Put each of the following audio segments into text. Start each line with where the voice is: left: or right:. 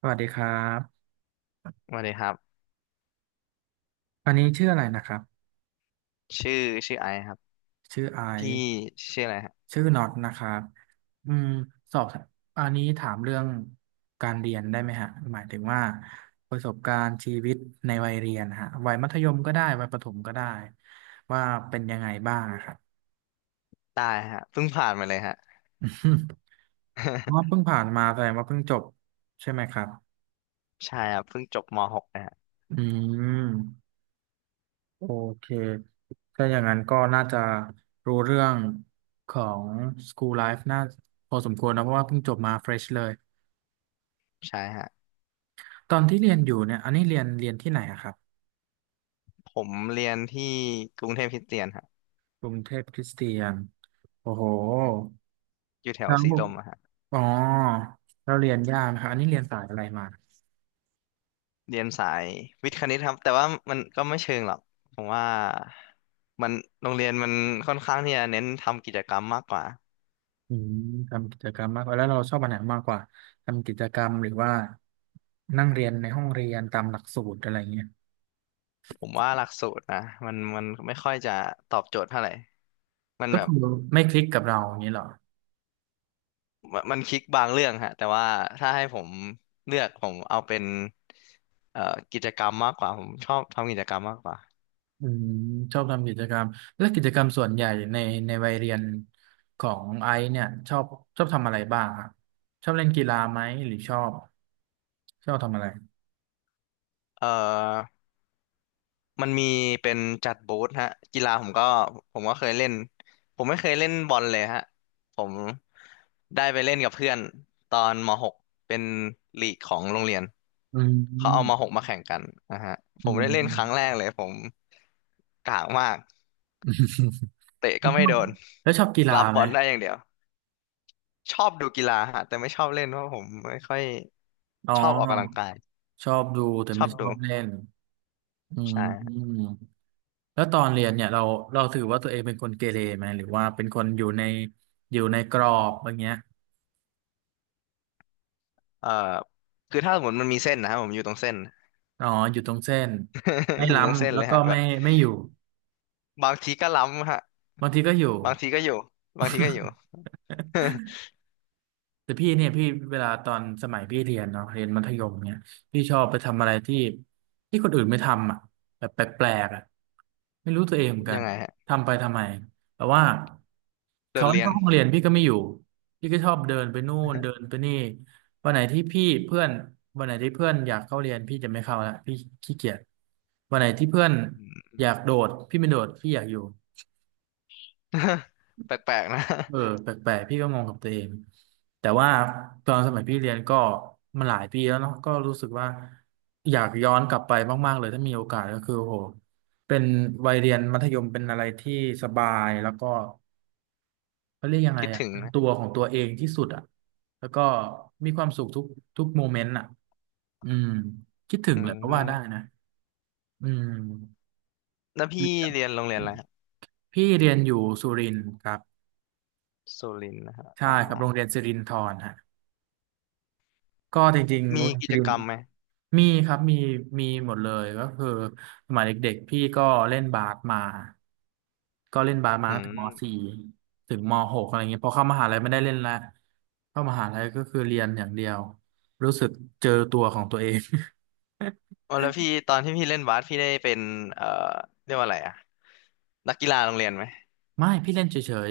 right: สวัสดีครับ
left: สวัสดีครับ
right: อันนี้ชื่ออะไรนะครับ
left: ชื่อชื่อไอซ์ครับ
right: ชื่อไอ
left: พี่
right: ซ์
left: ชื่ออะไรฮะ
right: ชื่อน็อตนะครับอืมสอบอันนี้ถามเรื่องการเรียนได้ไหมฮะหมายถึงว่าประสบการณ์ชีวิตในวัยเรียนฮะวัยมัธยมก็ได้วัยประถมก็ได้ว่าเป็นยังไงบ้างอะครับ
left: ได้ฮะเพิ่งผ่านมาเลยฮะ
right: เพราะ ว่าเพิ่งผ่านมาแสดงว่าเพิ่งจบใช่ไหมครับ
left: ใช่ครับเพิ่งจบม .6 นะฮะ
right: อืม โอเคถ้าอย่างนั้นก็น่าจะรู้เรื่องของ School Life น่าพอสมควรนะเพราะว่าเพิ่งจบมา fresh เลย
left: ใช่ฮะ
right: ตอนที่เรียนอยู่เนี่ยอันนี้เรียนที่ไหนอะครับ
left: ผมเรียนที่กรุงเทพคริสเตียนฮะ
right: กรุงเทพคริสเตียนโอ้โห
left: อยู่แถว
right: แล้
left: สี
right: ว
left: ลมอะฮะ
right: อ๋อเราเรียนยากนะครับอันนี้เรียนสายอะไรมา
left: เรียนสายวิทย์คณิตครับแต่ว่ามันก็ไม่เชิงหรอกผมว่ามันโรงเรียนมันค่อนข้างที่จะเน้นทำกิจกรรมมากกว่า
right: อืมทำกิจกรรมมากกว่าแล้วเราชอบอันไหนมากกว่าทำกิจกรรมหรือว่านั่งเรียนในห้องเรียนตามหลักสูตรอะไรเงี้ย
left: ผมว่าหลักสูตรนะมันไม่ค่อยจะตอบโจทย์เท่าไหร่มัน
right: ก็
left: แบบ
right: คือไม่คลิกกับเราอย่างนี้เหรอ
left: มันคลิกบางเรื่องฮะแต่ว่าถ้าให้ผมเลือกผมเอาเป็นเอ่อกิจกรรมมากกว่าผมชอบทำกิจกรรมมากกว่า
right: อืมชอบทำกิจกรรมและกิจกรรมส่วนใหญ่ในวัยเรียนของไอซ์เนี่ยชอบชอบทำอะไรบ้างครับชอบเล่นกีฬาไหมหรือชอบชอบทำอะไร
left: เอ่อมันมีเป็นจัดบูธฮะกีฬาผมก็เคยเล่นผมไม่เคยเล่นบอลเลยฮะผมได้ไปเล่นกับเพื่อนตอนมหกเป็นลีกของโรงเรียน
right: อื
left: เขาเอาม
right: ม
left: .6 มาแข่งกันนะฮะผ
right: อื
left: มได้เล่นครั้งแร
right: ม
left: กเลยผมกากมากเตะก็ไม่โดน
right: แล้วชอบกีฬา
left: รับบ
right: ไหม
left: อลได้อย่างเดียว ชอบดูกีฬาฮะแต่ไม่ชอบเล่นเพราะผมไม่ค่อย
right: อ๋
left: ชอบออกกำลัง
right: อ
left: กาย
right: ชอบดูแต่
left: ชอ
right: ไม่
left: บ
right: ชอ
left: ดู
right: บเล่นอืมอื
left: ใช่
right: มแล้วตอนเรียนเนี่ยเราถือว่าตัวเองเป็นคนเกเรไหมหรือว่าเป็นคนอยู่ในอยู่ในกรอบอย่างเงี้ย
left: เอ่อคือถ้าสมมติมันมีเส้นนะฮะบผมอยู่ตรงเส้น
right: อ๋ออยู่ตรงเส้นไม่
left: อยู่ตรงเส้น
right: ล้ำแล้
left: เล
right: ว
left: ย
right: ก็
left: ฮะแบ
right: ไม่
left: บ
right: ไม่อยู่
left: บางทีก็ล้ำฮะ
right: บางทีก็อยู่
left: บางทีก็อยู่บางทีก็อยู่
right: แต่พี่เนี่ยพี่เวลาตอนสมัยพี่เรียนเนาะเรียนมัธยมเนี่ยพี่ชอบไปทำอะไรที่คนอื่นไม่ทำอ่ะแบบแปลกๆอ่ะไม่รู้ตัวเองเหมือนกั
left: ยั
right: น
left: งไงฮะ
right: ทำไปทำไมแต่ว่า
left: โด
right: เขา
left: ด
right: ให้
left: เรียน
right: เข้าห้องเรียนพี่ก็ไม่อยู่พี่ก็ชอบเดินไปนู่นเดิน ไปนี่วันไหนที่พี่เพื่อนวันไหนที่เพื่อนอยากเข้าเรียนพี่จะไม่เข้าละพี่ขี้เกียจวันไหนที่เพื่อน
left: อืม
right: อยากโดดพี่ไม่โดดพี่อยากอยู่
left: แปลกๆนะ
right: เออแปลกๆพี่ก็งงกับตัวเองแต่ว่าตอนสมัยพี่เรียนก็มันหลายปีแล้วเนาะก็รู้สึกว่าอยากย้อนกลับไปมากๆเลยถ้ามีโอกาสก็คือโอ้โหเป็นวัยเรียนมัธยมเป็นอะไรที่สบายแล้วก็เขาเรียกยัง ไง
left: คิด
right: อ่ะ
left: ถึง
right: เป็น
left: นะ
right: ตัวของตัวเองที่สุดอ่ะแล้วก็มีความสุขทุกโมเมนต์อ่ะอืมคิดถึ
left: อื
right: งเลยเพราะว่าได้
left: ม
right: นะอืม
left: แล้วพี่เรียนโรงเรียนอะไรฮะ
right: พี่เรียนอยู่สุรินทร์ครับ
left: สุรินทร์นะฮะ
right: ใช่
left: อ๋อ
right: ครับโรงเรียนสิรินธรฮะก็จริงๆโร
left: มี
right: งเรียน
left: กิ
right: สิ
left: จ
right: ริน
left: กรรมไหม
right: มีครับมีมีหมดเลยก็คือสมัยเด็กๆพี่ก็เล่นบาสมาก็เล่นบาสมา
left: อื
right: ตั้งแต่ม .4
left: ม
right: ถึงม .6 อะไรเงี้ยพอเข้ามหาลัยไม่ได้เล่นละเข้ามหาลัยก็คือเรียนอย่างเดียวรู้สึกเจอตัวของตัวเอง
left: อ๋อแล้วพี่ตอนที่พี่เล่นบาสพี่ได้เป็นเอ่อเรียกว่าอะไรอะนักกีฬาโรงเรียนไหม
right: ไม่พี่เล่นเฉย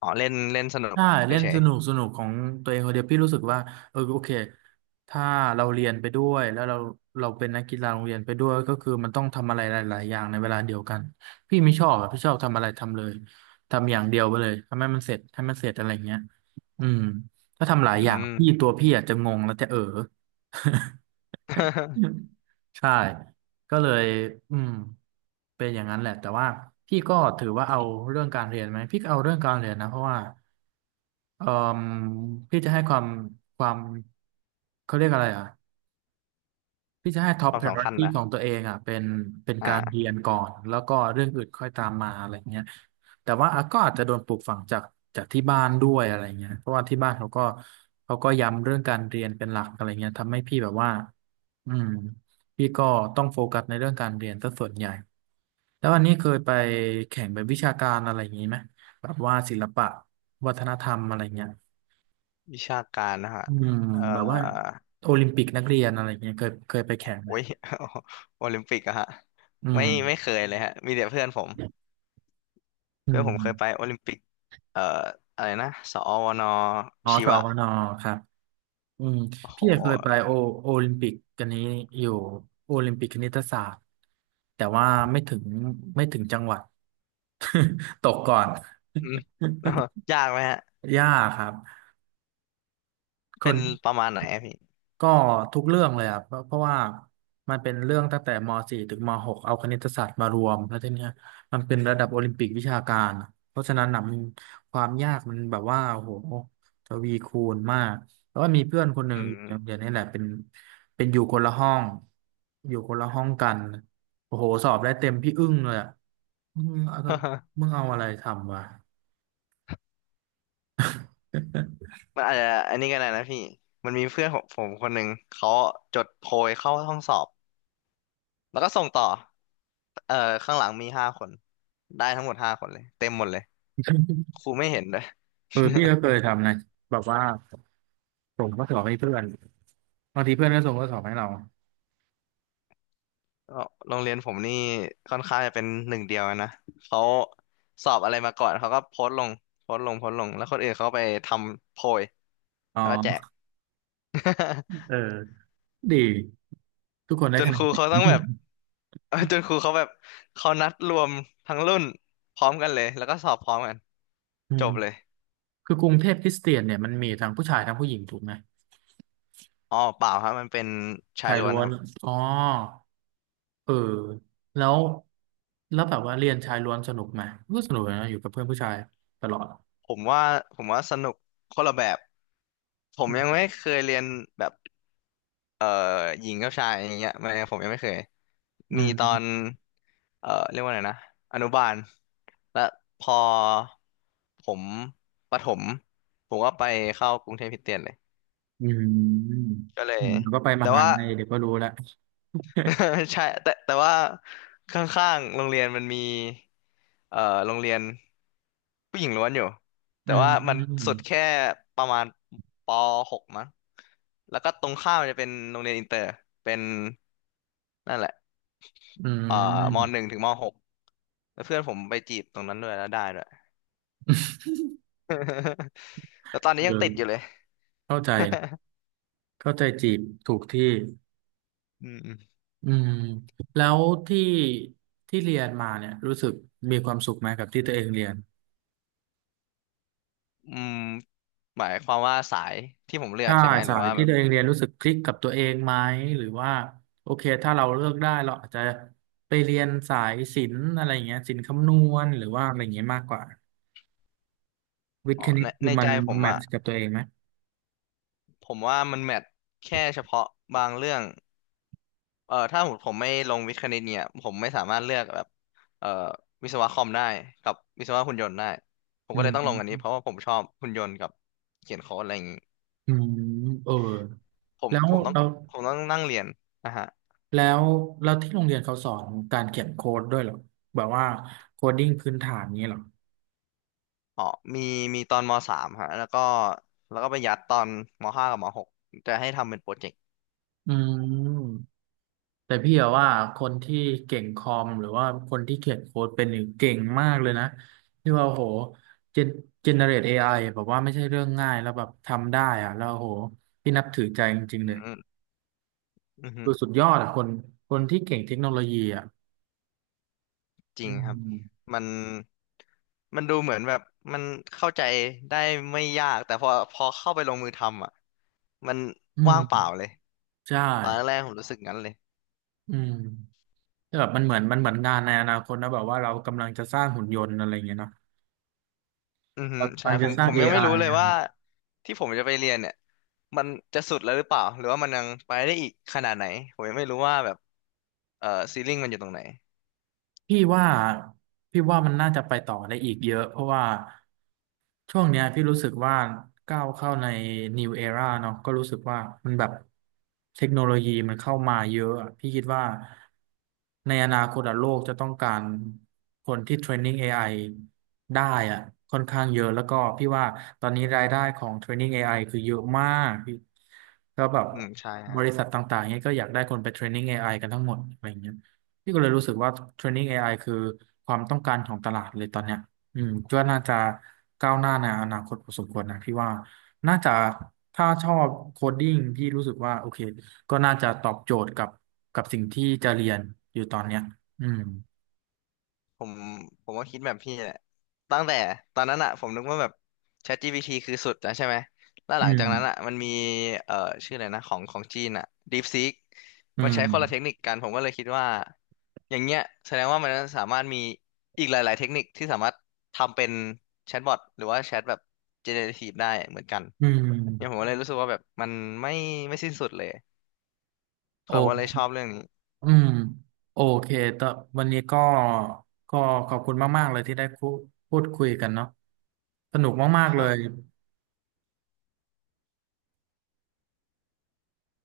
left: อ๋อเล่นเล่นสนุก
right: ใช่เล่น
left: เฉ
right: ส
left: ย
right: นุกสนุกของตัวเองคนเดียวพี่รู้สึกว่าเออโอเคถ้าเราเรียนไปด้วยแล้วเราเป็นนักกีฬาโรงเรียนไปด้วยก็คือมันต้องทำอะไรหลายๆอย่างในเวลาเดียวกันพี่ไม่ชอบอะพี่ชอบทำอะไรทำเลยทำอย่างเดียวไปเลยทำให้มันเสร็จให้มันเสร็จอะไรอย่างเงี้ยอืมถ้าทำห
left: ๆ
right: ลา
left: อื
right: ยอย่าง
left: ม
right: พี่ตัวพี่อาจจะงงแล้วจะเออ ใช่ก็เลยอืมเป็นอย่างนั้นแหละแต่ว่าพี่ก็ถือว่าเอาเรื่องการเรียนไหมพี่ก็เอาเรื่องการเรียนนะเพราะว่า เอ่มพี่จะให้ความความเขาเรียกอะไรอ่ะพี่จะให้ top
left: ควา
right: p
left: ม
right: r ออ
left: สำ
right: ร r
left: คัญ
right: ตี้
left: นะ
right: ขอ
left: ฮะ
right: งตัวเองอ่ะเป็นเป็นการเรี
left: อ่า
right: ยนก่อนแล้วก็เรื่องอื่นค่อยตามมาอะไรเงี้ยแต่ว่าอ่ะก็อาจจะโดนปลูกฝังจากที่บ้านด้วยอะไรเงี้ยเพราะว่าที่บ้านเขาก็เขาก็ย้ำเรื่องการเรียนเป็นหลักอะไรเงี้ยทำให้พี่แบบว่าอืมพี่ก็ต้องโฟกัสในเรื่องการเรียนซะส่วนใหญ่แล้ววันนี้เคยไปแข่งเป็นวิชาการอะไรอย่างนี้ไหมแบบว่าศิลปะวัฒนธรรมอะไรเงี้ย
left: วิชาการนะฮะ
right: อืม
left: เอ่
right: แบบว่า
left: อ
right: โอลิมปิกนักเรียนอะไรเงี้ยเคยเคยไป
left: โ
right: แข่งไหม
left: อ้ย โอลิมปิกอะฮะ
right: อื
left: ไม่
right: ม
left: ไม่เคยเลยฮะมีแต่เพื่อนผม
right: อื
left: เพื่อนผมเคยไป
right: ม
left: โอลิมปิกเอ่ออะไรนะสอวน
right: อ๋อ
left: ชี
right: สอ
left: วะ
right: วนอครับอืม
left: โอ้โห
right: พี่เคยไปโอโอลิมปิกกันนี้อยู่โอลิมปิกคณิตศาสตร์แต่ว่าไม่ถึงไม่ถึงจังหวัด ตกก่อน
left: อืม ยากไหมฮะ
right: ยากครับค
left: เป็
right: น
left: นประมาณไหนอะพี่
right: ก็ทุกเรื่องเลยอ่ะเพราะเพราะว่ามันเป็นเรื่องตั้งแต่ม .4 ถึงม .6 เอาคณิตศาสตร์มารวมแล้วทีเนี้ยมันเป็นระดับโอลิมปิกวิชาการเพราะฉะนั้นนะมันความยากมันแบบว่าโอ้โหทวีคูณมากแล้วก็มีเพื่อนคนหนึ่
left: อื
right: งอยู่
left: ม
right: ในโรงเรียนนี่แหละเป็นอยู่คนละห้องอยู่คนละห้องกันโอ้โหสอบได้เต็มพี่อึ้งเลยอ่ะมึงเอามึ งเอาอะไรทำวะ
left: มันอาจจะอันนี้ก็ได้นะพี่มันมีเพื่อนของผมคนหนึ่งเขาจดโพยเข้าห้องสอบ แล้วก็ส่งต่อเอ่อข้างหลังมีห้าคนได้ทั้งหมดห้าคนเลยเต็มหมดเลยค รูไม่เห็นเลย
right: เออพี่ก็เคยทำนะแบบว่าส่งข้อสอบให้เพื่อนบางทีเพื่อนก็ส่งข้อสอบให้เรา
left: ก็โรงเรียนผมนี่ค่อนข้างจะเป็นหนึ่งเดียวนะเขาสอบอะไรมาก่อน เขาก็โพสต์ลงโพสต์ลงแล้วคนอื่นเขาไปทำโพย
right: อ๋
left: แล้วก็แจก
right: อเออ ดีทุกคนได้
left: จน
right: คะแน
left: ค
right: น
left: รู
right: เต็
left: เขาต้องแบ
right: ม
left: บ จนครูเขาแบบเขานัดรวมทั้งรุ่นพร้อมกันเลยแล้วก็สอบพร้อมกัน
right: อื
left: จ
right: ม
left: บเลย
right: คือกรุงเทพคริสเตียนเนี่ยมันมีทั้งผู้ชายทั้งผู้หญิงถูกไหม
left: อ๋อเปล่าครับมันเป็นชาย
right: ชาย
left: ล้วน
right: ล้ว
left: ค
right: น
left: รับ
right: อ๋อเออแล้วแล้วแบบว่าเรียนชายล้วนสนุกไหมก็สนุกนะอยู่กับเพื่อนผู้ชายตลอด
left: ผมว่าผมว่าสนุกคนละแบบผมยังไม่เคยเรียนแบบเอ่อหญิงกับชายอย่างเงี้ยไม่ผมยังไม่เคย
right: อื
left: มีตอน
right: ม
left: เรียกว่าไงนะอนุบาลและพอผมประถมผมก็ไปเข้ากรุงเทพคริสเตียนเลย
right: อืม
left: ก็เล
right: อื
left: ย
right: มแล้วก็ไปม
left: แต่
right: หา
left: ว่า
right: ลัยเดี๋ยวก็รู้แล้ว
left: ใช่แต่ว่าข้างๆโรงเรียนมันมีเอ่อโรงเรียนผู้หญิงล้วนอยู่
right: อื
left: แต่ว่ามันสุ
right: ม
left: ดแค่ประมาณป .6 มั้งแล้วก็ตรงข้ามมันจะเป็นโรงเรียนอินเตอร์เป็นนั่นแหละ
right: อื
left: เอ่อม
right: ม
left: .1 ถึงม .6 แล้วเพื่อนผมไปจีบตรงนั้นด้วยแล้วได้ด้วย แล้วตอนนี้
right: เอ
left: ยัง
right: อ
left: ติดอยู่เลย
right: เข้าใจนะเข้าใจจีบถูกที่
left: อืม
right: อืมแล้วที่ที่เรียนมาเนี่ยรู้สึกมีความสุขไหมกับที่ตัวเองเรียน
left: อืมหมายความว่าสายที่ผมเลือ
right: ใช่
left: กใช่ไหมหรื
right: สา
left: อ
right: ย
left: ว่า
right: ที่
left: แบบ
right: ตัวเองเรียนรู้สึกคลิกกับตัวเองไหมหรือว่าโอเคถ้าเราเลือกได้เราอาจจะไปเรียนสายศิลป์อะไรอย่างเงี้ยศิลป์คำนวณหรือว่าอะไรอย่างเงี้ยมากกว่าวิท
left: อ๋อ
right: ย์คณิต
left: ใน
right: คื
left: ใน
right: อมั
left: ใจ
right: น
left: ผม
right: แมท
left: อ่ะ
right: ช์กับตัวเองไหม
left: ผมว่ามันแมทแค่เฉพาะบางเรื่องถ้าผมไม่ลงวิทย์คณิตเนี่ยผมไม่สามารถเลือกแบบเอ่อวิศวะคอมได้กับวิศวะหุ่นยนต์ได้ผม
right: อื
left: ก็เลยต้องลงอันนี้
right: ม
left: เพราะว่าผมชอบหุ่นยนต์กับเขียนโค้ดอะไรอย่างนี้
right: อืมเออ
left: ผม
right: แล้ว
left: ผมต้อง
right: เรา
left: ผมต้องนั่งเรียนนะฮะ
right: แล้วแล้วที่โรงเรียนเขาสอนการเขียนโค้ดด้วยเหรอแบบว่าโคดดิ้งพื้นฐานนี้เหรอ
left: อ๋อมีมีตอนมสามฮะแล้วก็ไปยัดตอนมห้ากับมหกจะให้ทำเป็นโปรเจกต์
right: อืม แต่พี่อะว่าคนที่เก่งคอมหรือว่าคนที่เขียนโค้ดเป็นหนึ่งเก่งมากเลยนะที่ว่าโอ้โหเจนเจเนเรตเอไอแบบว่าไม่ใช่เรื่องง่ายแล้วแบบทำได้อะแล้วโอ้โหพี่นับถือใจจริง
left: อื
right: ๆเลย
left: มอื
right: คือสุ
left: ม
right: ดยอดอะคนคนที่เก่งเทคโนโลยีอะ
left: จริ
right: อื
left: งครับ
right: ม
left: มันมันดูเหมือนแบบมันเข้าใจได้ไม่ยากแต่พอพอเข้าไปลงมือทำอ่ะมัน
right: อื
left: ว่างเปล่า
right: ม
left: เลย
right: ใช่
left: ตอนแรกๆผมรู้สึกงั้นเลย
right: อืมแต่แบบมันเหมือนงานในอนาคตนะแบบว่าเรากำลังจะสร้างหุ่นยนต์อะไรอย่างเงี้ยเนาะ
left: อือฮึ
right: เรากำ
left: ใช่
right: ลัง
left: ผ
right: จะ
left: ม
right: สร้า
left: ผ
right: ง
left: ม
right: เอ
left: ยัง
right: ไอ
left: ไม่รู้เลยว่าที่ผมจะไปเรียนเนี่ยมันจะสุดแล้วหรือเปล่าหรือว่ามันยังไปได้อีกขนาดไหนผมยังไม่รู้ว่าแบบเอ่อซีลิ่งมันอยู่ตรงไหน
right: พี่ว่าพี่ว่ามันน่าจะไปต่อได้อีกเยอะเพราะว่าช่วงเนี้ยพี่รู้สึกว่าก้าวเข้าใน new era เนาะก็รู้สึกว่ามันแบบเทคโนโลยีมันเข้ามาเยอะอะพี่คิดว่าในอนาคตอะโลกจะต้องการคนที่เทรนนิ่ง AI ไอได้อะค่อนข้างเยอะแล้วก็พี่ว่าตอนนี้รายได้ของเทรนนิ่ง AI คือเยอะมากพี่ก็แบบ
left: อืมใช่
right: บริษัทต่างๆเนี้ยก็อยากได้คนไปเทรนนิ่ง AI กันทั้งหมดอะไรอย่างเงี้ย พี่ก็เลยรู้สึกว่า Training เทรนนิ่ง AI คือความต้องการของตลาดเลยตอนเนี้ยอืมก็น่าจะก้าวหน้าในอนาคตพอสมควรนะพี่ว่าน่าจะถ้าชอบโคดดิ้งพี่รู้สึกว่าโอเคก็น่าจะตอบโจทย์กับกับสิ่งที่จะเรียนอยู่ตอนเนี้ยอืม
left: ผมผมก็คิดแบบพี่แหละตั้งแต่ตอนนั้นอะผมนึกว่าแบบ ChatGPT คือสุดนะใช่ไหมแล้ว
right: อื
left: หลังจากนั้นอะ
right: ม
left: มันมีเอ่อชื่ออะไรนะของของจีนอะ DeepSeek
right: อื
left: มันใช้คนละเทค
right: ม
left: นิคกันผมก็เลยคิดว่าอย่างเงี้ยแสดงว่ามันสามารถมีอีกหลายๆเทคนิคที่สามารถทำเป็นแชทบอทหรือว่าแชทแบบ generative ได้เหมือนกัน
right: อื
left: เนี่ยผม
right: ม
left: ก็เลยรู้สึกว่าแบบมันไม่ไม่สิ้นสุดเลย
right: โอ
left: ผมก็เลยชอบเรื่องนี้
right: อืมโอเคแต่วันนี้ก็ก็ขอบคุณมากๆเลยที่ได้คุพูดคุยกันเนาะสนุกมาก
left: ค
right: ๆเล
left: รั
right: ย
left: บ